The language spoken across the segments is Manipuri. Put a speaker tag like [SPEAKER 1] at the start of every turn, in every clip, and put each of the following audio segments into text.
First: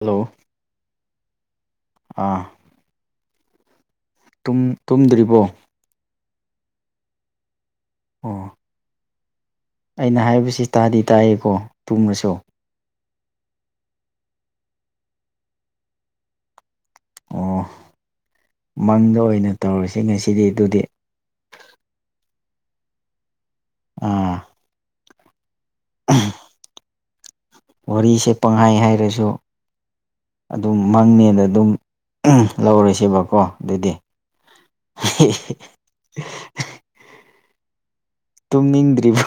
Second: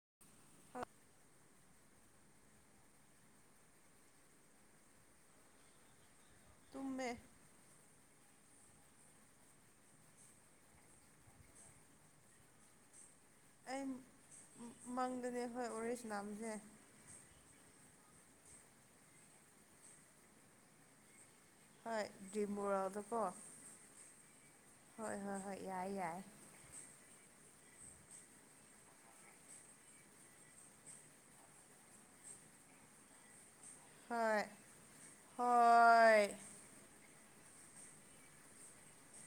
[SPEAKER 1] ꯍꯜꯂꯣ ꯑꯥ ꯇꯨꯝꯗ꯭ꯔꯤꯕꯣ
[SPEAKER 2] ꯇꯨꯝꯃꯦ
[SPEAKER 1] ꯑꯣ ꯑꯩꯅ ꯍꯥꯏꯕꯁꯤ ꯇꯥꯗꯤ ꯇꯥꯏꯌꯦꯀꯣ ꯇꯨꯡꯃꯁꯨ
[SPEAKER 2] ꯑꯩ ꯃꯪꯗꯅꯦ ꯍꯣꯏ ꯋꯔꯤꯁꯥꯅꯕꯁꯦ
[SPEAKER 1] ꯑꯣ ꯃꯪꯗ ꯑꯣꯏꯅ ꯇꯧꯔꯁꯤꯅꯦꯁꯤꯗꯤ ꯑꯗꯨꯗꯤ
[SPEAKER 2] ꯍ ꯗꯤꯝꯕꯣꯔꯥꯗꯀꯣ
[SPEAKER 1] ꯑꯥ
[SPEAKER 2] ꯍꯣꯏ ꯍꯣꯏ ꯍꯣꯏ ꯌꯥꯏ ꯌꯥꯏ
[SPEAKER 1] ꯋꯥꯔꯤꯁꯦ ꯄꯪꯍꯥꯏ ꯍꯥꯏꯔꯁꯨ ꯑꯗꯨꯝ ꯃꯪꯅꯦꯅ ꯑꯗꯨꯝ ꯂꯧꯔꯁꯦꯕꯀꯣ ꯑꯗꯨꯗꯦ
[SPEAKER 2] ꯍꯣꯏ ꯍꯣꯏ
[SPEAKER 1] ꯇꯨꯝꯅꯤꯡꯗ꯭ꯔꯤꯕ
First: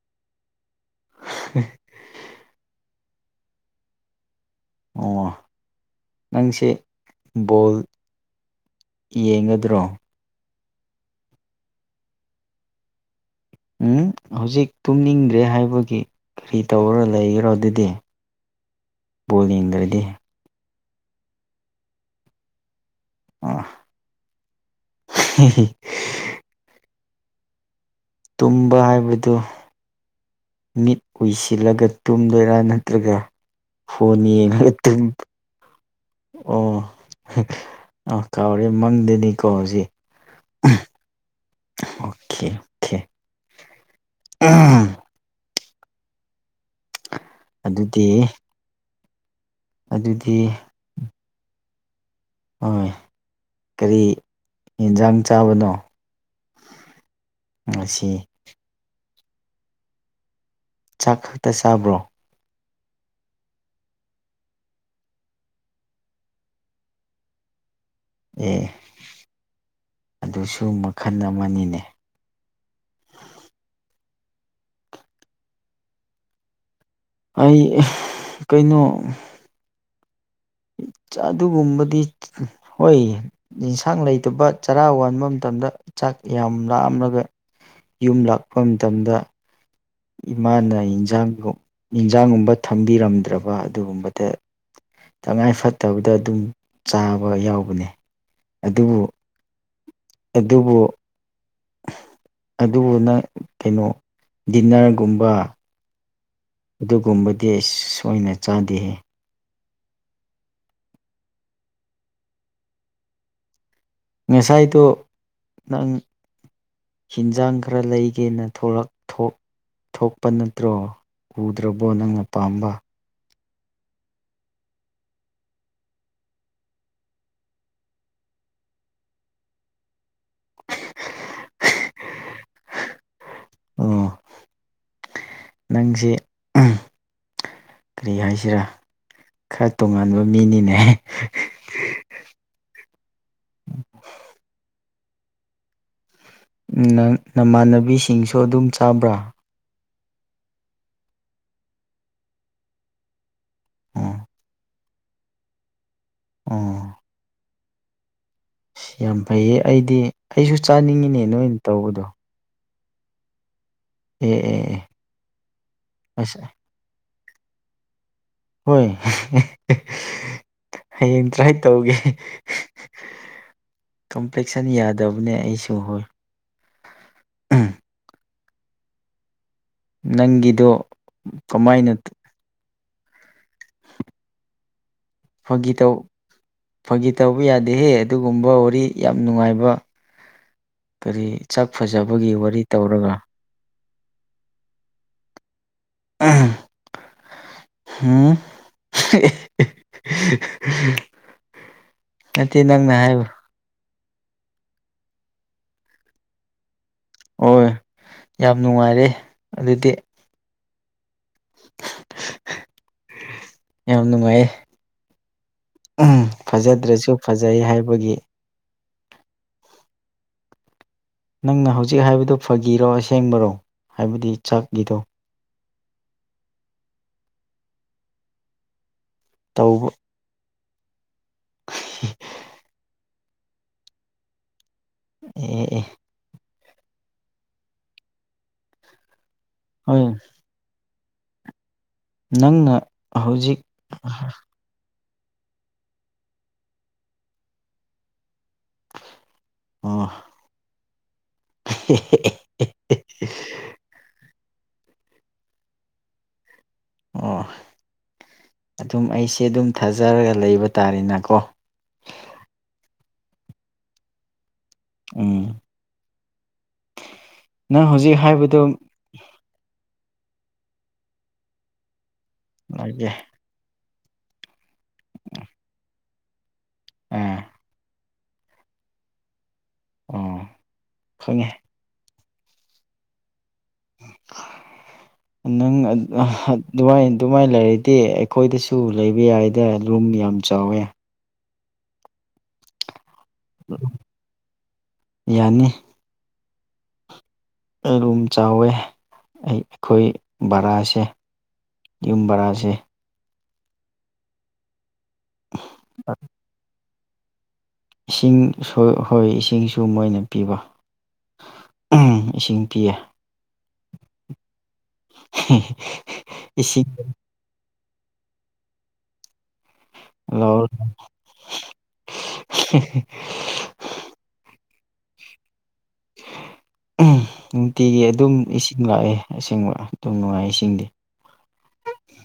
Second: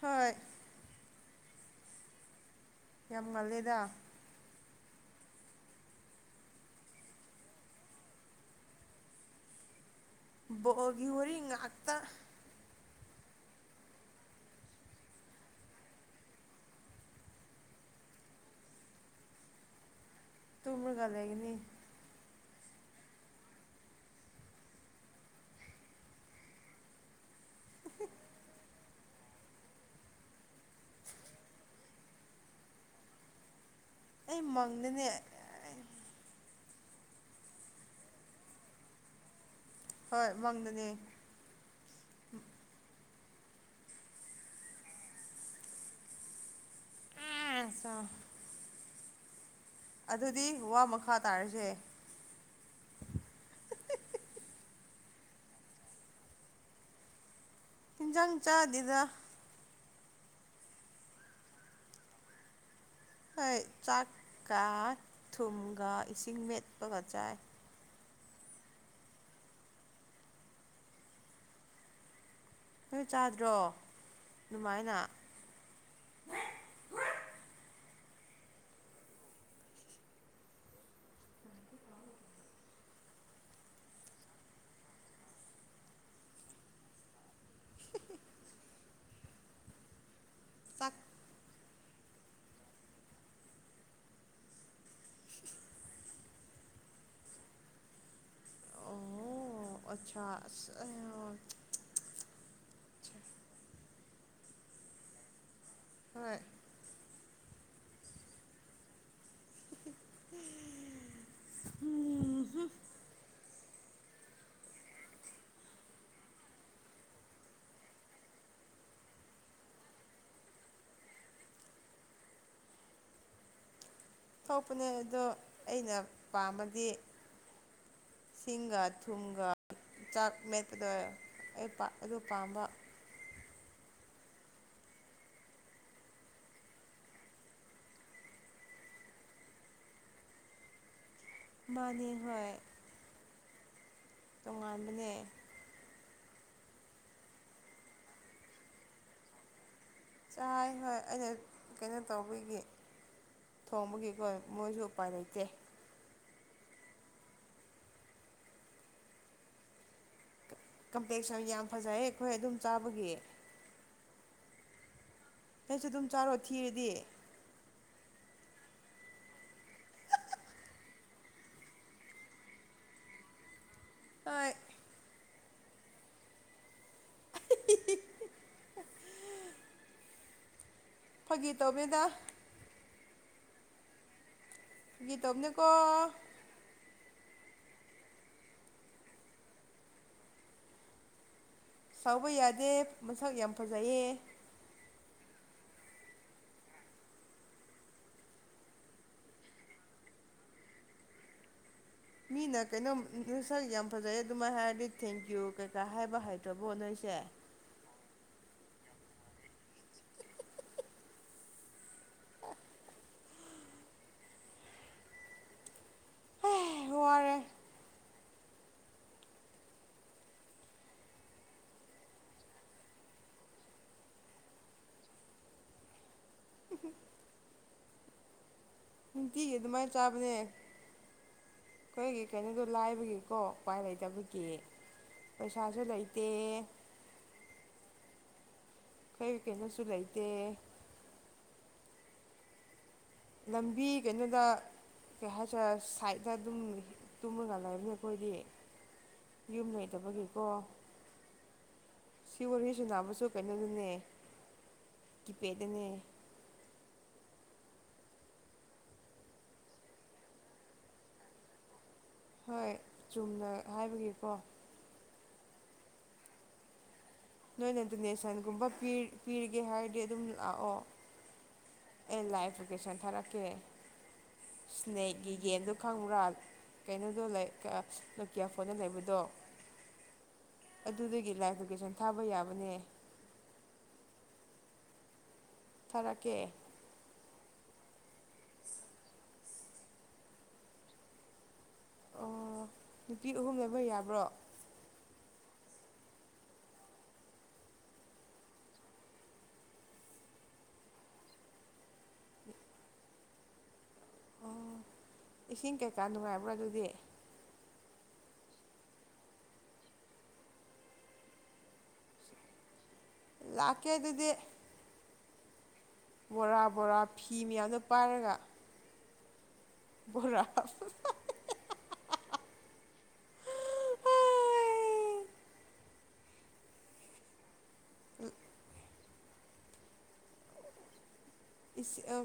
[SPEAKER 2] ꯍꯣꯏ
[SPEAKER 1] [inaudible]
[SPEAKER 2] ꯌꯥꯝ ꯉꯜꯂꯦꯗ
[SPEAKER 1] ꯑꯣ ꯅꯪꯁꯦ ꯕꯣꯜ ꯌꯦꯡꯒꯗ꯭ꯔꯣ
[SPEAKER 2] ꯒꯤ ꯎꯔꯤ ꯍ ꯑꯥꯛꯇ
[SPEAKER 1] ꯎꯝ ꯍꯧꯖꯤꯛ ꯇꯨꯝꯅꯤꯡꯗ꯭ꯔꯦ ꯍꯥꯏꯕꯒꯤ ꯀꯔꯤ ꯇꯧꯔꯣ ꯂꯩꯈ꯭ꯔꯣ ꯑꯗꯨꯗꯤ ꯕꯣꯜ ꯌꯦꯡꯗꯔꯗꯤ
[SPEAKER 2] ꯇꯨ ꯃꯒ ꯂꯩꯒꯤꯅꯤ
[SPEAKER 1] ꯑ ꯇꯨꯝꯕ ꯍꯥꯏꯕꯗꯨ ꯃꯤꯠ ꯎꯏꯁꯤꯜꯂꯒ ꯇꯨꯝꯗꯣꯏꯔꯥ ꯅꯠꯇ꯭ꯔꯒ ꯐꯣꯟꯅꯤ
[SPEAKER 2] ꯑꯩ
[SPEAKER 1] ꯌꯦ ꯉꯠꯇ
[SPEAKER 2] ꯃꯪꯗꯅꯦ
[SPEAKER 1] ꯑꯣ ꯑꯥ ꯀꯥꯎꯔꯦ ꯃꯪꯗꯅꯤꯀꯣ ꯑꯣꯖꯤ
[SPEAKER 2] ꯍꯣꯏ ꯃꯪꯗꯅꯦ
[SPEAKER 1] ꯑꯣꯀꯦ ꯑꯣꯀꯦ ꯑꯝ ꯑꯗꯨꯗꯤ
[SPEAKER 2] ꯑꯗꯨꯗꯤ ꯋꯥ ꯃꯈꯥ ꯇꯥꯔꯁꯦ
[SPEAKER 1] ꯍ ꯀꯔꯤ ꯌꯦꯟꯁꯥꯡ ꯆꯥꯕꯅꯣ [inaudible]
[SPEAKER 2] ꯏꯤꯟꯖꯥꯡ ꯆꯥꯗꯗ
[SPEAKER 1] ꯆꯥꯛ ꯈꯛꯇ ꯆꯥꯕ꯭ꯔꯣ
[SPEAKER 2] ꯍꯣꯏ ꯆꯥꯛꯀ ꯊꯨꯝꯒ ꯏꯁꯤꯡ ꯃꯦꯠꯄꯒ ꯆꯥꯏ
[SPEAKER 1] ꯑꯦ ꯑꯗꯨꯁꯨ ꯃꯈꯜ ꯑꯃꯅꯤꯅꯦ
[SPEAKER 2] ꯣꯏ ꯆꯥꯗ꯭ꯔꯣ ꯑꯗꯨꯃꯥꯏꯅ
[SPEAKER 1] ꯑꯩ ꯀꯩꯅꯣ ꯑꯗꯨꯒꯨꯝꯕꯗꯤ ꯍꯣꯏ ꯌꯦꯟꯁꯥꯡ ꯂꯩꯇꯕ ꯆꯔꯥ ꯋꯥꯕ ꯃꯇꯝ ꯆꯥꯛ ꯌꯥꯝ ꯂꯥꯑꯝꯂꯒ ꯌꯨꯝ ꯂꯥꯛꯄ ꯃꯇꯝꯗ ꯏꯃꯥꯅ
[SPEAKER 2] ꯆꯥꯛ
[SPEAKER 1] ꯏꯟꯖꯥꯡꯗꯣ ꯏꯟꯖꯥꯡꯒꯨꯝꯕ ꯊꯝꯕꯤꯔꯝꯗ꯭ꯔꯕ ꯑꯗꯨꯒꯨꯝꯕꯗ ꯇꯉꯥꯏ ꯐꯗꯕꯗ ꯑꯗꯨꯝ ꯆꯥꯕ ꯌꯥꯎꯕꯅꯦ ꯑꯗꯨꯕꯨ
[SPEAKER 2] ꯑꯆꯥ
[SPEAKER 1] ꯑꯗꯨꯕꯨꯅꯪ ꯀꯩꯅꯣ ꯗꯤꯟꯅꯔꯒꯨꯝꯕ
[SPEAKER 2] ꯍꯣꯏ
[SPEAKER 1] ꯑꯗꯨꯒꯨꯝꯕꯗꯤ ꯑ ꯁꯣꯏꯅ ꯆꯥꯗꯦꯍ ꯉꯁꯥꯏꯗ ꯅꯪ ꯍꯤꯟꯖꯥꯡ ꯈꯔ ꯂꯩꯒꯦꯅ ꯊꯂꯛ ꯊꯣꯛ ꯊꯣꯛꯄ ꯅꯠꯇ꯭ꯔꯣ ꯎꯗ꯭ꯔꯕꯣ ꯅꯪꯅ ꯄꯥꯝꯕ
[SPEAKER 2] ꯊꯣꯛꯄꯅꯦ ꯑꯗꯣ ꯑꯩꯅ ꯄꯥꯝꯕꯗꯤ ꯁꯤꯁꯤꯡꯒꯥꯥ ꯊꯨꯡꯒꯥꯥ ꯆꯥꯛ ꯃꯦꯠꯄꯗꯣ ꯑꯩ ꯑꯗꯨ ꯄꯥꯝꯕ
[SPEAKER 1] ꯑꯣ ꯅꯪꯁꯤ ꯀꯔꯤ ꯍꯥꯏꯁꯤꯔꯥ ꯈꯔ ꯇꯣꯉꯥꯟꯕ ꯃꯤꯅꯤꯅꯦ
[SPEAKER 2] ꯃꯥꯅꯦ ꯍꯣꯏ ꯇꯣꯉꯥꯟꯕꯅꯦ
[SPEAKER 1] ꯅꯪ ꯅꯃꯥꯟꯅꯕꯤꯁꯤꯡꯁꯨ ꯑꯗꯨꯝ ꯆꯥꯕ꯭ꯔꯥ
[SPEAKER 2] ꯆꯥꯏ ꯍꯣꯏ ꯑꯩꯅ ꯀꯩꯅꯣ ꯇꯧꯕꯒꯤ
[SPEAKER 1] ꯑꯣ
[SPEAKER 2] ꯊꯣꯡꯕꯒꯤꯀꯣ ꯃꯣꯏꯁꯨ ꯎꯄꯥꯏ ꯂꯩꯇꯦ
[SPEAKER 1] ꯑ ꯑꯁ ꯌꯥꯝ ꯐꯩꯌꯦ ꯑꯩꯗꯤ ꯑꯩꯁꯨ ꯆꯥꯅꯤꯡꯉꯤꯅꯦ
[SPEAKER 2] ꯀꯝꯄ꯭ꯂꯦꯛꯁꯟ
[SPEAKER 1] ꯅꯣꯏꯅ
[SPEAKER 2] ꯌꯥꯝ ꯐꯖꯩ
[SPEAKER 1] ꯇꯧꯕꯗꯣ
[SPEAKER 2] ꯑꯩꯈꯣꯏ ꯑꯗꯨꯝ ꯆꯥꯕꯒꯤ
[SPEAKER 1] ꯑꯦ ꯑꯦ ꯑꯦ
[SPEAKER 2] ꯍꯩ ꯁꯨ ꯑꯗꯨꯝ ꯆꯥꯔꯣ
[SPEAKER 1] ꯑꯁ
[SPEAKER 2] ꯊꯤꯔꯗꯤ
[SPEAKER 1] ꯍꯣꯏ ꯍꯌꯦꯡ ꯇ꯭ꯔꯥꯏ ꯇꯧꯒꯦ
[SPEAKER 2] ꯍꯣꯏ
[SPEAKER 1] ꯀꯝꯄ꯭ꯂꯦꯛꯁꯟ ꯌꯥꯗꯕꯅꯦ ꯑꯩꯁꯨ ꯍꯣꯏ ꯅꯪꯒꯤꯗꯣ
[SPEAKER 2] ꯐꯒꯤ
[SPEAKER 1] ꯀꯃꯥꯏꯅ
[SPEAKER 2] ꯇꯧꯕꯦꯗ ꯐꯒꯤ ꯇꯧꯕꯅꯦꯀꯣ
[SPEAKER 1] ꯐꯥꯒꯤ ꯇꯧ ꯐꯥꯒꯤ ꯇꯧꯕ ꯌꯥꯗꯦꯍꯦ ꯑꯗꯨꯒꯨꯝꯕ ꯋꯥꯔꯤ ꯌꯥꯝ ꯅꯨꯡꯉꯥꯏꯕ ꯀꯔꯤ ꯁꯛ
[SPEAKER 2] ꯁꯥꯎꯕ
[SPEAKER 1] ꯐꯖꯕꯒꯤ ꯋꯥꯔꯤ
[SPEAKER 2] ꯌꯥꯗꯦ
[SPEAKER 1] ꯇꯧꯔꯒ
[SPEAKER 2] ꯃꯁꯛ ꯌꯥꯝ ꯐꯖꯩꯌꯦ
[SPEAKER 1] ꯍꯨꯝ [inaudible]
[SPEAKER 2] ꯃꯤꯅ ꯀꯩꯅꯣꯝ ꯅꯁꯛ ꯌꯥꯝ ꯐꯖꯩ ꯑꯗꯨꯃꯥꯏꯅ ꯍꯥꯏꯔꯗꯤ ꯊꯦꯡꯀ꯭ꯌꯨ ꯀꯩꯀꯥ ꯍꯥꯏꯕ ꯍꯥꯏꯇ꯭ꯔꯕꯣ ꯅꯣꯏ ꯁꯦ
[SPEAKER 1] ꯍꯣꯏ ꯌꯥꯝ ꯅꯨꯡꯉꯥꯏꯔꯦ ꯑꯗꯨꯗꯤ ꯌꯥꯝ ꯅꯨꯡꯉꯥꯏꯌꯦ ꯐꯖꯗ꯭ꯔꯁꯨ
[SPEAKER 2] ꯋꯥꯔꯦ
[SPEAKER 1] ꯐꯖꯩ ꯍꯥꯏꯕꯒꯤ ꯅꯪꯅ ꯍꯧꯖꯤꯛ ꯍꯥꯏꯕꯗꯨ ꯐꯒꯤꯔꯣ ꯑꯁꯦꯡꯕꯔꯣ ꯍꯥꯏꯕꯗꯤ ꯆꯥꯛꯀꯤꯗꯣ
[SPEAKER 2] ꯅꯨꯡꯇꯤꯒꯤ
[SPEAKER 1] ꯇꯧꯕ
[SPEAKER 2] ꯑꯗꯨꯃꯥꯏꯅ ꯆꯥꯕꯅꯦ ꯑꯩꯈꯣꯏꯒꯤ ꯀꯩꯅꯣꯗꯣ ꯂꯥꯏꯕꯒꯤꯀꯣ ꯎꯄꯥꯏ ꯂꯩꯇꯕꯒꯤ
[SPEAKER 1] ꯑꯦ
[SPEAKER 2] ꯄꯩꯁꯥꯁꯨ
[SPEAKER 1] ꯑꯦ
[SPEAKER 2] ꯂꯩꯩꯇꯦ ꯈꫭꯏꯒꯤ ꯀꯩꯅꯣꯁꯨ
[SPEAKER 1] ꯍꯣꯏ
[SPEAKER 2] ꯂꯩꯇꯦ
[SPEAKER 1] ꯅꯪꯅ ꯍꯧꯖꯤꯛ
[SPEAKER 2] ꯂꯝꯕꯤ ꯀꯩꯅꯣꯗ ꯀꯩ ꯍꯥꯏꯁꯤꯔꯥ ꯁꯥꯏꯗꯠꯇ ꯑꯗꯨꯝ ꯇꯨꯝꯃꯒ ꯂꯩꯕꯅꯦ ꯑꯩꯈꯣꯏꯗꯤ ꯌꯨꯝ
[SPEAKER 1] ꯑꯣ
[SPEAKER 2] ꯂꯩꯗꯕꯒꯤꯀꯣ ꯁꯤ ꯋꯥꯔꯤꯁꯨ ꯅꯥꯕꯁꯨ ꯀꯩꯅꯣꯗꯨꯅꯦ ꯀꯤꯄꯦꯗꯅꯦ
[SPEAKER 1] ꯑꯣ ꯑꯗꯨꯝ ꯑꯩꯁꯦ ꯑꯗꯨꯝ ꯊꯥꯖꯔꯒ ꯂꯩꯕ ꯇꯥꯔꯦꯅꯥꯀꯣ
[SPEAKER 2] ꯍꯣꯏ ꯆꯨꯝꯅ ꯍꯥꯏꯕꯒꯤꯀꯣ
[SPEAKER 1] ꯎꯝ
[SPEAKER 2] ꯅꯣꯏꯅ
[SPEAKER 1] ꯅꯪ ꯍꯧꯖꯤꯛ
[SPEAKER 2] ꯗꯣꯅꯦꯁꯟꯒꯨꯝꯕ
[SPEAKER 1] ꯍꯥꯏꯕꯗꯨ
[SPEAKER 2] ꯄꯤꯔꯤꯒꯦ ꯍꯥꯏꯔꯗꯤ ꯑꯗꯨꯝ ꯂꯥꯛꯑꯣ ꯑꯩ ꯂꯥꯏꯚ ꯂꫭꯀꯦꯁꯟ
[SPEAKER 1] ꯂꯩꯒꯦ
[SPEAKER 2] ꯊꯥꯔꯛꯀꯦꯁꯟ ꯊꯥꯔꯛꯀꯦ ꯁ꯭ꯅꯦꯛꯀꯤ ꯒꯦꯝꯗꯣ ꯈꯪꯕ꯭ꯔꯥ ꯀꯩꯅꯣꯗꯣ
[SPEAKER 1] ꯑꯥ
[SPEAKER 2] ꯂꯩ ꯅꫭꯀꯤ꯭ꯌꯥ ꯐꯣꯟꯗ ꯂꯩꯕꯗꯣ
[SPEAKER 1] ꯑꯣ
[SPEAKER 2] ꯑꯗꯨꯗꯒꯤ
[SPEAKER 1] ꯈꯪꯉꯦ
[SPEAKER 2] ꯂꯥꯏꯐ ꯂꫭꯀꯦꯁꯟ ꯊꯥꯕ ꯌꯥꯕꯅꯦ
[SPEAKER 1] ꯅꯪ
[SPEAKER 2] ꯊꯥꯔꯛꯀꯦ
[SPEAKER 1] ꯑꯗꯨꯋꯥꯏꯗꫭ ꯃꯥꯏꯅ ꯂꯩꯔꯗꯤ ꯑꯩꯈꯣꯏꯗꯁꯨ ꯂꯩꯕ ꯌꯥꯏꯗ ꯂꯨꯝ ꯌꯥꯝ ꯆꯥꯎꯋꯦ
[SPEAKER 2] ꯑꯣ ꯅꯨꯄꯤ ꯑꯍꯨꯝ ꯂꯩꯕ ꯌꯥꯕ꯭ꯔꯣ
[SPEAKER 1] ꯌꯥꯅꯤ ꯑꯗꯨꯨꯝ ꯆꯥꯎꯋꯦ ꯑꯩꯈꯣꯏ ꯕꯔꯥꯁꯦ ꯌꯨꯝ ꯕꯔꯥꯁꯦ
[SPEAKER 2] ꯑꯣ ꯏꯁꯤꯡ ꯀꯩꯀꯥ ꯅꯨꯡꯉꯥꯏꯕ꯭ꯔꯥ ꯑꯗꯨꯗꯤ
[SPEAKER 1] ꯏꯁꯤꯡ ꯍꯣꯏ ꯏꯁꯤꯡꯁꯨ ꯃꯣꯏꯅ ꯄꯤꯕ ꯎꯝ ꯏꯁꯤꯡ ꯄꯤꯌꯦ
[SPEAKER 2] ꯂꯥꯛꯀꯦ ꯑꯗꯨꯗꯤ
[SPEAKER 1] ꯍ
[SPEAKER 2] ꯕꯣꯔꯥ ꯕꯣꯔꯥ ꯐꯤ ꯃꯌꯥꯝꯗꯣ ꯄꯥꯏꯔꯒ ꯕꯣꯔꯥ
[SPEAKER 1] ꯂꯧꯑꯣ [unintelligible] ꯅꯨꯡꯇꯤꯒꯤ ꯑꯗꯨꯝ ꯏꯁꯤꯡ ꯂꯥꯛꯑꯦ ꯑꯁꯦꯡꯕ ꯑꯗꯨ ꯅꯨꯡꯉꯥꯏ ꯏꯁꯤꯡꯗꯤ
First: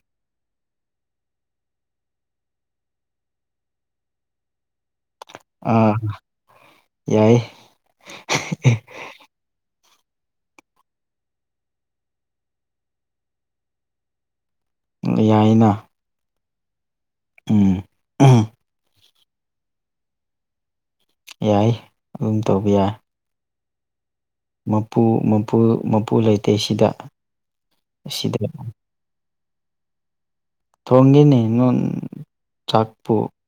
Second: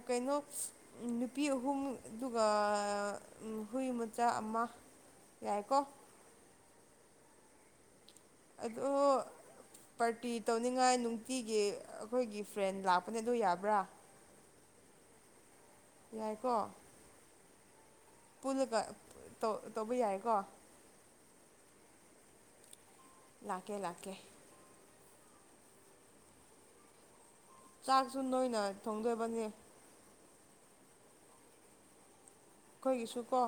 [SPEAKER 2] ꯀꯩꯅꯣ ꯅꯨꯄꯤ ꯑꯍꯨꯝ ꯑꯗꯨꯒ ꯍꯨꯏ ꯃꯆꯥ ꯆ ꯑꯃ
[SPEAKER 1] ꯑ
[SPEAKER 2] ꯌꯥꯏꯀꯣ
[SPEAKER 1] ꯌꯥꯏ
[SPEAKER 2] ꯑꯗꯣ ꯄꯥꯔꯇꯤ ꯇꯧꯅꯤꯡꯉꯥꯏ ꯅꯨꯡꯇꯤꯒꯤ ꯑꯩꯈꯣꯏꯒꯤ ꯐ꯭ꯔꯦꯟ ꯂꯥꯛꯄꯅꯦ ꯑꯗꯨ ꯌꯥꯕ꯭ꯔꯥ
[SPEAKER 1] ꯌꯥꯏꯅ
[SPEAKER 2] ꯍꯥꯏꯀꯣ
[SPEAKER 1] ꯎꯝ
[SPEAKER 2] ꯇꯧꯕ ꯌꯥꯏꯀꯣ
[SPEAKER 1] ꯌꯥꯏ ꯑꯗꯨꯝ ꯇꯧꯕ ꯌꯥꯏ
[SPEAKER 2] ꯂꯥꯛꯀꯦ ꯂꯥꯛꯀꯦ
[SPEAKER 1] ꯃꯄꯨ ꯃꯄꯨ ꯃꯄꯨ ꯂꯩꯇꯦ ꯁꯤꯗ
[SPEAKER 2] ꯆꯥꯛꯁꯨ
[SPEAKER 1] ꯁꯤꯗ
[SPEAKER 2] ꯅꯣꯏꯅ ꯊꯣꯡꯗꯣꯏꯕꯅꯤ
[SPEAKER 1] ꯊꯣꯡꯒꯅꯤ ꯅꯣꯟ ꯆꯠꯄꯨ
[SPEAKER 2] ꯑꯩꯈꯣꯏꯒꯤꯁꯨ ꯀꯣ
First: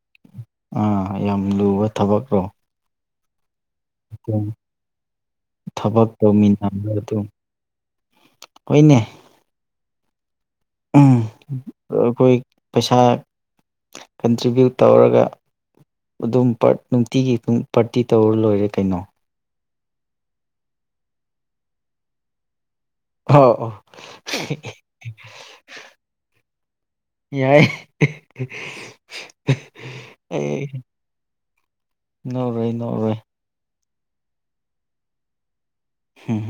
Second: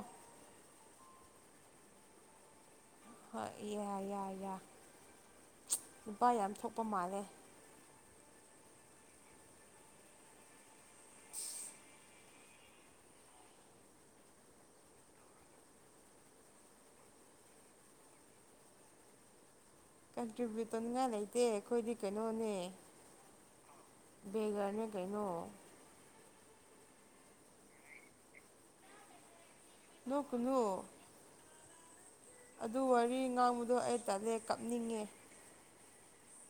[SPEAKER 1] ꯑꯥ ꯌꯥꯝ ꯂꯨꯕ ꯊꯕꯛꯔꯣ
[SPEAKER 2] ꯍꯣꯏ ꯏ ꯌꯥꯏ
[SPEAKER 1] ꯑꯗꯨꯝ
[SPEAKER 2] ꯌꯥꯏ
[SPEAKER 1] ꯊꯕꯛ
[SPEAKER 2] ꯂꯨꯄꯥ ꯌꯥꯝ ꯊꯣꯛꯄ ꯃꯥꯜꯂꯦ
[SPEAKER 1] ꯍꯅꯦ ꯑꯩꯈꯣꯏ ꯄꯩꯁꯥ ꯀꯟꯇ꯭ꯔꯤꯕ꯭ꯌꯨꯠ ꯇꯧꯔꯒ ꯑꯗꯨꯝ ꯅꯨꯡꯇꯤꯒꯤ ꯄꯥꯔꯇꯤ ꯇꯧꯔ ꯂꯣꯏꯔꯦ ꯀꯩꯅꯣ
[SPEAKER 2] ꯀꯟꯇ꯭ꯔꯤꯕ꯭ꯌꯨ ꯇꯟꯉꯥꯏ ꯂꯩꯇꯦ ꯑꯩꯈꯣꯏꯗꯤ ꯀꯩꯅꯣꯅꯦ
[SPEAKER 1] ꯍ
[SPEAKER 2] ꯕꯦꯒꯔꯅꯦ ꯀꯩꯅꯣ
[SPEAKER 1] ꯌꯥꯏ
[SPEAKER 2] ꯅꯣꯛ
[SPEAKER 1] ꯑꯦ
[SPEAKER 2] ꯀꯂꯨ
[SPEAKER 1] ꯅꯣꯛꯔꯣꯏ
[SPEAKER 2] ꯑꯗꯨ
[SPEAKER 1] ꯅꯣꯛꯔꯣꯏ
[SPEAKER 2] ꯋꯥꯔꯤ ꯉꯥꯡꯕꯗꯣ ꯑꯩ ꯇꯂꯦ ꯀꯥꯞꯅꯤꯡꯉꯦ
[SPEAKER 1] ꯍꯝ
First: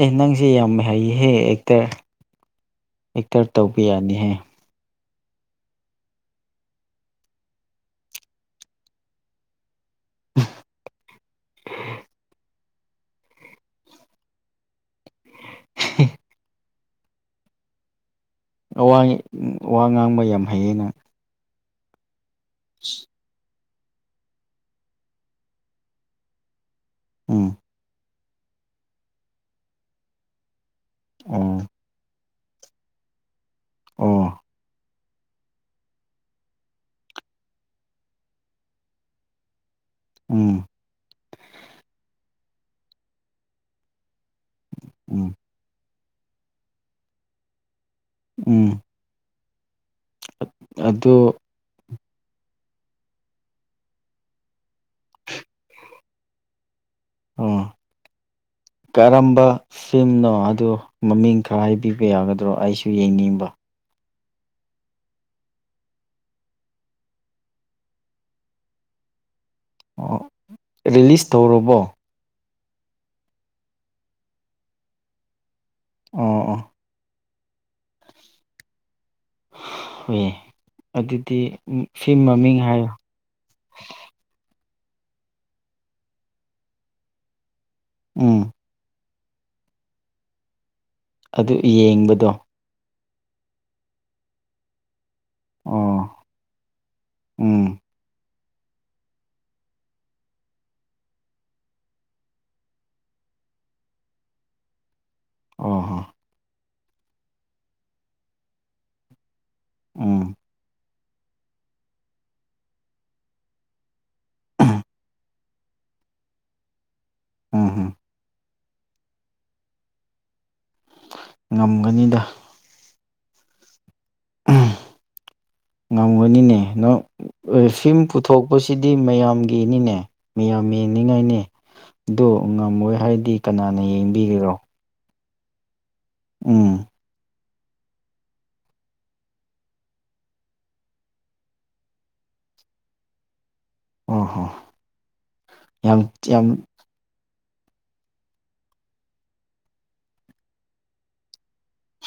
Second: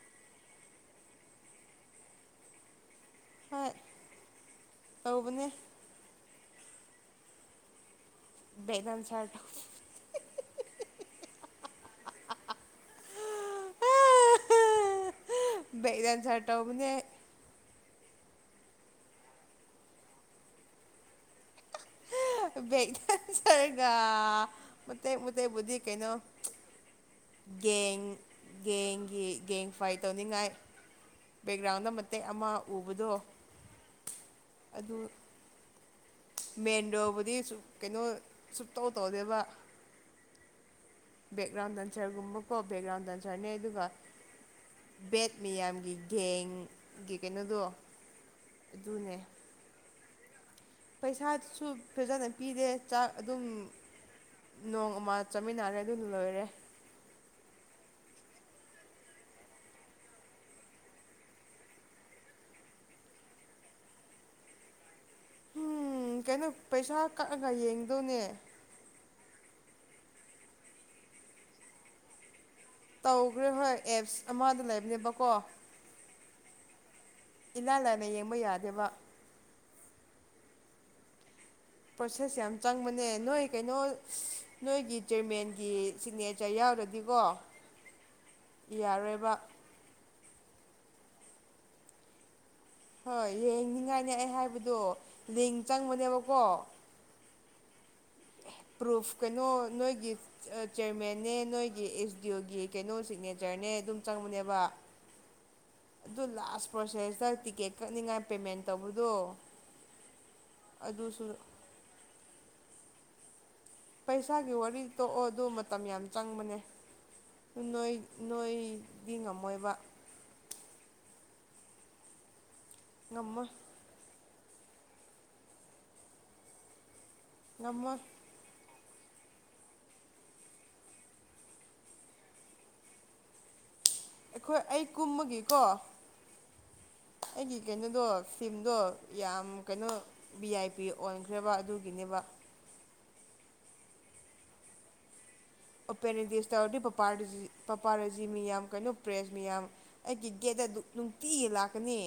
[SPEAKER 1] ꯑꯦ ꯅꯪꯁꯦ ꯌꯥꯝ ꯍꯩꯍꯦ ꯑꯦꯛꯇꯔ ꯑꯦꯛꯇꯔ
[SPEAKER 2] ꯍꯣꯏ
[SPEAKER 1] ꯇꯧꯕ ꯌꯥꯅꯤꯍꯦ
[SPEAKER 2] ꯇꯧꯕꯅꯦ ꯦꯗꯥꯝ ꯆꯇꯣ
[SPEAKER 1] [unintelligible]
[SPEAKER 2] ꯩꯗꯥꯦꯟꯁ ꯇꯅꯦ
[SPEAKER 1] ꯋꯥ ꯋꯥ ꯉꯥꯡꯕ ꯌꯥꯝ ꯍꯩꯌꯦꯩꯅ
[SPEAKER 2] ꯔꯒ ꯃ ꯃ ꯇꯕꯨ ꯀꯩꯩꯅꯣ
[SPEAKER 1] ꯎꯝ
[SPEAKER 2] ꯒꯦꯡ ꯒꯦꯡꯒꯤ ꯒꯦꯡ ꯐꯥꯏꯠ ꯇꯧꯅꯤꯡꯉꯥꯏ
[SPEAKER 1] ꯑꯣ
[SPEAKER 2] ꯕꯦꯛꯒ꯭ꯔꯥꯎꯟꯗ ꯃꯇꯦꯛ ꯑꯃ ꯎꯕꯗꯣ
[SPEAKER 1] ꯑꯣ
[SPEAKER 2] ꯑꯗꯨ ꯃꯦꯟꯗꯣꯕꯨꯗꯤ ꯁ ꯀꯩꯅꯣ ꯁꯨꯞꯇꯧ ꯇꯧꯗꯦꯕ
[SPEAKER 1] ꯎꯝ
[SPEAKER 2] ꯕꯦꯛꯒ꯭ꯔꯥꯎꯟ ꯗꯟꯁꯔꯒꯨꯝꯕꯀꯣ ꯕꯦꯛꯒ꯭ꯔꯥꯎꯟ ꯗꯟꯁꯔꯅꯦ ꯑꯗꯨꯒ
[SPEAKER 1] ꯎꯝ
[SPEAKER 2] ꯕꯦꯠ ꯃꯤꯌꯥꯝꯒꯤ ꯒꯦꯡꯒꯤ ꯀꯩꯅꯣꯗꯣ
[SPEAKER 1] ꯎꯝ
[SPEAKER 2] ꯑꯗꯨꯅꯦ
[SPEAKER 1] ꯑꯗꯨ
[SPEAKER 2] ꯄꯩꯁꯥꯁꯨ ꯐꯖꯥꯅ ꯄꯤꯔꯦ ꯆꯥꯛ ꯑꯗꯨꯝ ꯅꯣꯡ ꯑꯃ ꯆꯠꯃꯤꯟꯅꯔꯦ ꯑꯗꯨꯅ ꯂꯣꯏꯔꯦ
[SPEAKER 1] ꯑꯣ ꯀꯔꯝꯕ ꯁꯤꯝꯅꯣ ꯑꯗꯨꯗ ꯃꯃꯤꯡ ꯈꯔ ꯍꯥꯏꯕꯤꯕ ꯌꯥꯒꯗ꯭ꯔꯣ ꯑꯩꯁꯨ ꯌꯦꯡꯅꯤꯡꯕ
[SPEAKER 2] ꯎꯝ ꯀꯩꯅꯣ ꯄꯩꯁꯥ ꯀꯛꯑꯒ ꯌꯦꯡꯗꯣꯏꯅꯦ
[SPEAKER 1] ꯔꯤꯂꯤꯁ ꯇꯧꯔꯕꯣ
[SPEAKER 2] ꯇꯧꯈ꯭ꯔꯦ ꯍꯣꯏ ꯑꯦꯞꯁ ꯑꯃꯗ ꯂꯩꯕꯅꯦꯕꯀꯣ
[SPEAKER 1] ꯑꯣ
[SPEAKER 2] ꯏꯂꯂꯅꯦ ꯌꯦꯡꯕ ꯌꯥꯗꯦꯕ
[SPEAKER 1] ꯍꯦ ꯑꯗꯨꯗꯤ ꯐꯤꯂꯝ
[SPEAKER 2] ꯄ꯭ꯔꯣꯁꯦꯁ ꯌꯥꯝ
[SPEAKER 1] ꯃꯃꯤꯡ ꯍꯥꯏꯌꯣ
[SPEAKER 2] ꯆꯪꯕꯅꯦ ꯅꯣꯏ ꯀꯩꯅꯣ ꯅꯣꯏꯒꯤ ꯆꯤꯔꯃꯦꯟꯒꯤ ꯁꯤꯒꯅꯦꯆꯔ ꯌꯥꯎꯔꯗꯤꯀꯣ
[SPEAKER 1] ꯎꯝ
[SPEAKER 2] ꯌꯥꯔꯣꯏꯕ
[SPEAKER 1] ꯑꯗꯨ ꯌꯦꯡꯕꯗꯣ
[SPEAKER 2] ꯍꯣꯏ ꯌꯦꯡꯅꯤꯡꯉꯥꯏꯅꯦ ꯑꯩ ꯍꯥꯏꯕꯗꯣ ꯂꯤꯡ
[SPEAKER 1] ꯑꯣ
[SPEAKER 2] ꯆꯪꯕꯅꯦꯕꯀꯣ
[SPEAKER 1] ꯎꯝ
[SPEAKER 2] ꯄ꯭ꯔꯨꯐ ꯀꯩꯅꯣ ꯅꯣꯏꯒꯤ ꯆꯤꯌꯔꯃꯟꯅꯦ ꯅꯣꯏꯒꯤ ꯑꯦꯁ ꯗꯤ ꯑꯣꯒꯤ ꯀꯩꯅꯣ ꯁꯤꯒꯅꯦꯆꯔꯅꯦ ꯑꯗꯨꯝ ꯆꯪꯕꯅꯦꯕ
[SPEAKER 1] ꯑꯣ ꯍꯣ
[SPEAKER 2] ꯑꯗꯨ ꯂꯥꯁ ꯄ꯭ꯔꯣꯁꯦꯁꯇ ꯇꯤꯛꯀꯦꯠ ꯀꯛꯅꯤꯡꯉꯥꯏ ꯄꯦꯃꯦꯟ ꯇꯧꯕꯗꯣ
[SPEAKER 1] ꯎꯝ
[SPEAKER 2] ꯑꯗꯨꯁꯨ ꯄꯩꯁꯥꯒꯤ ꯋꯥꯔꯤ ꯇꯣꯛꯑꯣ ꯑꯗꯨ ꯃꯇꯝ ꯌꯥꯝ ꯆꯪꯕꯅꯦ
[SPEAKER 1] ꯎꯝ
[SPEAKER 2] ꯅꯣꯏ
[SPEAKER 1] ꯎꯝ
[SPEAKER 2] ꯅꯣꯏꯗꯤ ꯉꯝꯃꯣꯏꯕ
[SPEAKER 1] ꯉꯝꯒꯅꯤꯗ
[SPEAKER 2] ꯉꯃ
[SPEAKER 1] ꯉꯝꯒꯅꯤꯅꯦ
[SPEAKER 2] ꯉꯝꯃꯣꯏ
[SPEAKER 1] ꯐꯤꯝ ꯄꯨꯊꯣꯛꯄꯁꯤ ꯁꯤꯗꯤ ꯃꯌꯥꯝꯒꯤꯅꯤꯅꯦ ꯃꯌꯥꯝ ꯌꯦꯡꯅꯤꯡꯉꯥꯏꯅꯦ ꯑꯗꯨ ꯉꯝꯃꯣꯏ ꯍꯥꯏꯔꯗꯤ ꯀꯅꯥꯅ
[SPEAKER 2] ꯑꯩꯈꯣꯏ
[SPEAKER 1] ꯌꯦꯡꯕꯤꯒꯦꯔꯣ
[SPEAKER 2] ꯑꯩ ꯀꯨꯝꯃꯒꯦꯀꯣ
[SPEAKER 1] ꯎꯝ
[SPEAKER 2] ꯑꯩꯒꯤ ꯀꯩꯅꯣꯗꯣ ꯁꯤꯝꯗꯣ ꯌꯥꯝ ꯀꯩꯅꯣ ꯚꯤ ꯑꯥꯏ ꯄꯤ ꯑꯣꯟꯈ꯭ꯔꯦꯕ ꯑꯗꯨꯒꯤꯅꯦꯕ
[SPEAKER 1] [unintelligible] ꯑ ꯍꯣ
[SPEAKER 2] ꯎ
[SPEAKER 1] ꯌꯥꯝ ꯌꯥꯝ
[SPEAKER 2] ꯄꯅꯤꯗꯤꯁꯕꯨ ꯇꯧꯔꯗꯤ ꯃꯄꯥꯟ ꯄꯄꯥꯔꯥꯖꯤ ꯃꯤꯌꯥꯝ ꯀꯩꯅꯣ ꯄ꯭ꯔꯦꯁ ꯃꯤꯌꯥꯝ ꯑꯩꯒꯤ ꯒꯦꯠ ꯑꯗꯨ ꯅꯨꯡꯇꯤ ꯂ ꯛꯀꯅꯤ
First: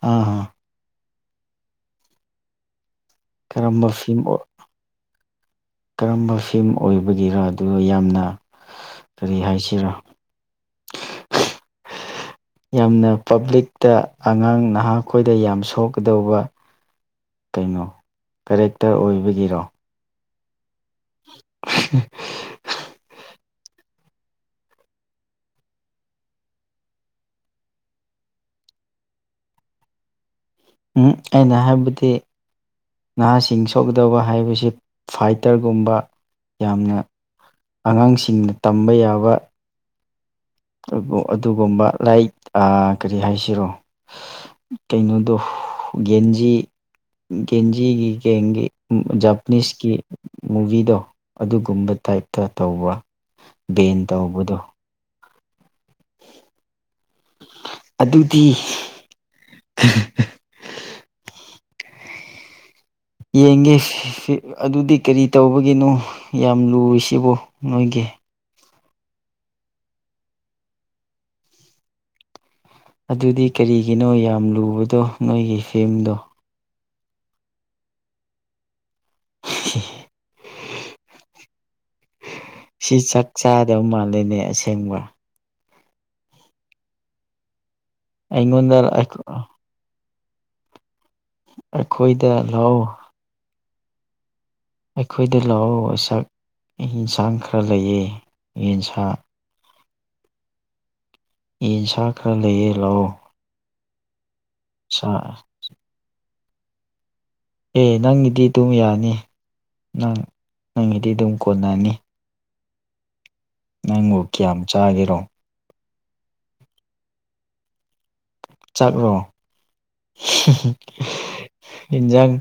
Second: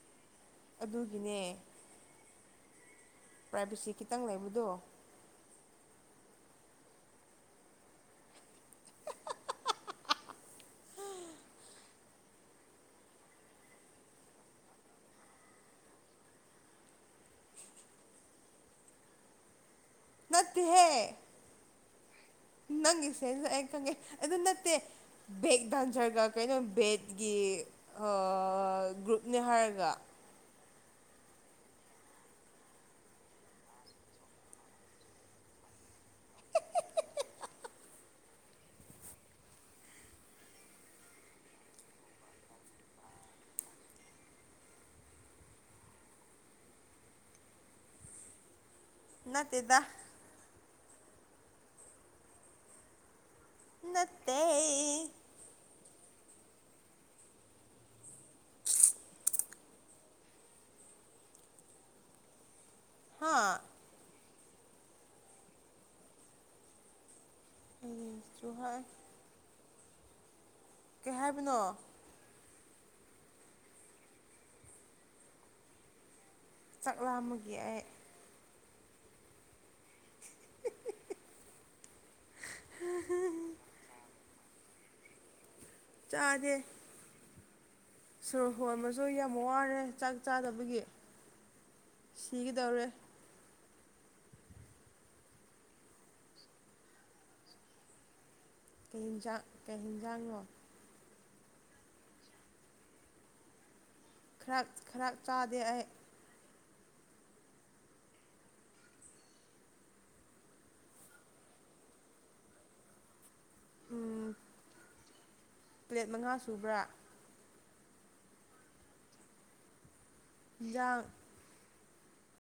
[SPEAKER 1] ꯑꯥ
[SPEAKER 2] ꯑꯗꯨꯒꯤꯅꯦ
[SPEAKER 1] ꯀꯔꯝꯕ
[SPEAKER 2] ꯄ꯭ꯔꯥꯏꯚꯦꯁꯤ ꯈꯤꯇꯪ
[SPEAKER 1] ꯐꯤꯂꯝ
[SPEAKER 2] ꯂꯩꯕꯗꯣ
[SPEAKER 1] ꯀꯔꯝꯕ ꯐꯤꯝ ꯑꯣꯏꯕꯒꯤꯔ ꯑꯗꯨꯒ ꯌꯥꯝꯅ ꯀꯔꯤ ꯍꯥꯏꯁꯤꯔꯥ [unintelligible] ꯌꯥꯝꯅ ꯄꯕ꯭ꯂꯤꯛꯇ ꯑꯉꯥꯡ ꯅꯍꯥꯈꯣꯏꯗ ꯌꯥꯝ ꯁꯣꯛꯀꯗꯧꯕ ꯀꯩꯅꯣ ꯀꯔꯦꯛꯇꯔ ꯑꯣꯏꯕꯒꯤꯔꯣ
[SPEAKER 2] ꯅꯠꯇꯦ ꯍꯦ
[SPEAKER 1] ꯎ
[SPEAKER 2] ꯅꯪꯒꯤꯁꯦꯅ ꯂ ꯑꯩ ꯈꯪꯉꯦ ꯑꯗꯨ ꯅꯠꯇꯦ ꯕꯦꯛ ꯗꯥꯟꯖꯔꯒ ꯀꯩꯅꯣ ꯕꯦꯠꯀꯤ ꯒ꯭ꯔꯨꯞꯅꯤ ꯍꯥꯏꯔꯒ
[SPEAKER 1] ꯎꯝ ꯑꯩꯅ ꯍꯥꯏꯕꯗꯤ ꯅꯍꯥꯁꯤꯡ ꯁꯣꯛꯀꯗꯕ ꯍꯥꯏꯕꯁꯤ ꯐꯥꯏꯇꯔꯒꯨꯝꯕ ꯌꯥꯝꯅ ꯑꯉꯥꯡꯁꯤꯡꯅ ꯇꯝꯕ ꯌꯥꯕ ꯑꯗꯨ ꯑꯗꯨꯒꯨꯝꯕ ꯂꯥꯏꯔꯤꯛ ꯀꯔꯤ ꯍꯥꯏꯁꯤꯔꯣ ꯀꯩꯅꯣꯗꯣ ꯒꯦꯟꯖꯤ ꯒꯦꯟꯖꯤꯒꯤ ꯒꯦꯡꯒꯤ
[SPEAKER 2] ꯅꯠꯇꯦꯗ
[SPEAKER 1] ꯖꯄꯅꯤꯁꯀꯤ ꯃꯨꯚꯤꯗꯣ ꯑꯗꯨꯒꯨꯝꯕ ꯇꯥꯏꯞꯇ ꯇꯧꯕ ꯕꯦꯟ
[SPEAKER 2] ꯅꯠꯇꯦ
[SPEAKER 1] ꯇꯧꯕꯗꯨꯣ ꯑꯗꯨꯗꯤ [inaudible]
[SPEAKER 2] ꯍꯥ
[SPEAKER 1] ꯌꯦꯡꯒꯦ ꯑꯗꯨꯗꯤ ꯀꯔꯤ ꯇꯧꯕꯒꯤꯅꯣ ꯌꯥꯝ ꯂꯨꯏ ꯁꯤꯕꯨ ꯅꯣꯏꯒꯤ
[SPEAKER 2] ꯑꯩꯁꯨ ꯍꯥꯏ ꯀꯩ ꯍꯥꯏꯕꯅꯣ
[SPEAKER 1] ꯑꯗꯨꯗꯤ ꯀꯔꯤꯒꯤꯅꯣ ꯌꯥꯝ ꯂꯨꯕꯗꯣ ꯅꯣꯏꯒꯤ ꯐꯤꯝꯗꯣ
[SPEAKER 2] ꯆꯥꯛꯂꯥꯃꯒ ꯑꯩ
[SPEAKER 1] [inaudible] ꯁꯤ ꯆꯥꯛ ꯆꯥꯗꯕ ꯃꯥꯜꯂꯦꯅꯦ ꯑꯁꯦꯡꯒ
[SPEAKER 2] ꯆꯥꯗꯦ ꯁ
[SPEAKER 1] ꯑꯩꯉꯣꯟꯗ
[SPEAKER 2] ꯍꯣꯟꯕꯁꯨ ꯌꯥꯝ ꯋꯥꯔꯦꯥꯛ ꯆꯥꯗꯕꯒꯤ
[SPEAKER 1] ꯑꯩꯈꯣꯏꯗ ꯂꯑꯣ
[SPEAKER 2] ꯁꯤꯒꯗꯧꯔꯦ
[SPEAKER 1] ꯑꯩꯈꯣꯏꯗ ꯂꯥꯛ ꯎꯆꯁꯛ ꯌꯦꯟꯁꯥꯡ ꯈꯔ ꯂꯩꯌꯦ ꯌꯦꯟꯁꯥꯡ
[SPEAKER 2] ꯇꯦꯟꯖꯉꯣ
[SPEAKER 1] ꯌꯦꯟꯁꯥ ꯈꯔ ꯂꯩꯌꯦ ꯂꯥꯛꯑꯣ
[SPEAKER 2] ꯈꯔ ꯈꯔ
[SPEAKER 1] ꯁꯥ.
[SPEAKER 2] ꯆꯥꯗꯦ ꯑꯩ
[SPEAKER 1] ꯑꯦ ꯅꯪꯒꯤꯗꯤ ꯑꯗꯨꯝ ꯌꯥꯅꯤ ꯅꯪ ꯅꯪꯒꯤꯗꯤ ꯑꯗꯨꯝ ꯀꯣꯟꯅꯅꯤ ꯅꯪꯕꯨ ꯀꯌꯥꯝ ꯆꯥꯒꯦꯔꯣ
[SPEAKER 2] ꯄ꯭ꯂꯦꯠ ꯃꯉꯥ ꯁꯨꯕ꯭ꯔꯥ
[SPEAKER 1] ꯆꯥꯛ꯭ꯔꯣ
[SPEAKER 2] ꯌꯦꯟꯖꯥꯡ
[SPEAKER 1] ꯏꯟꯖꯥꯡ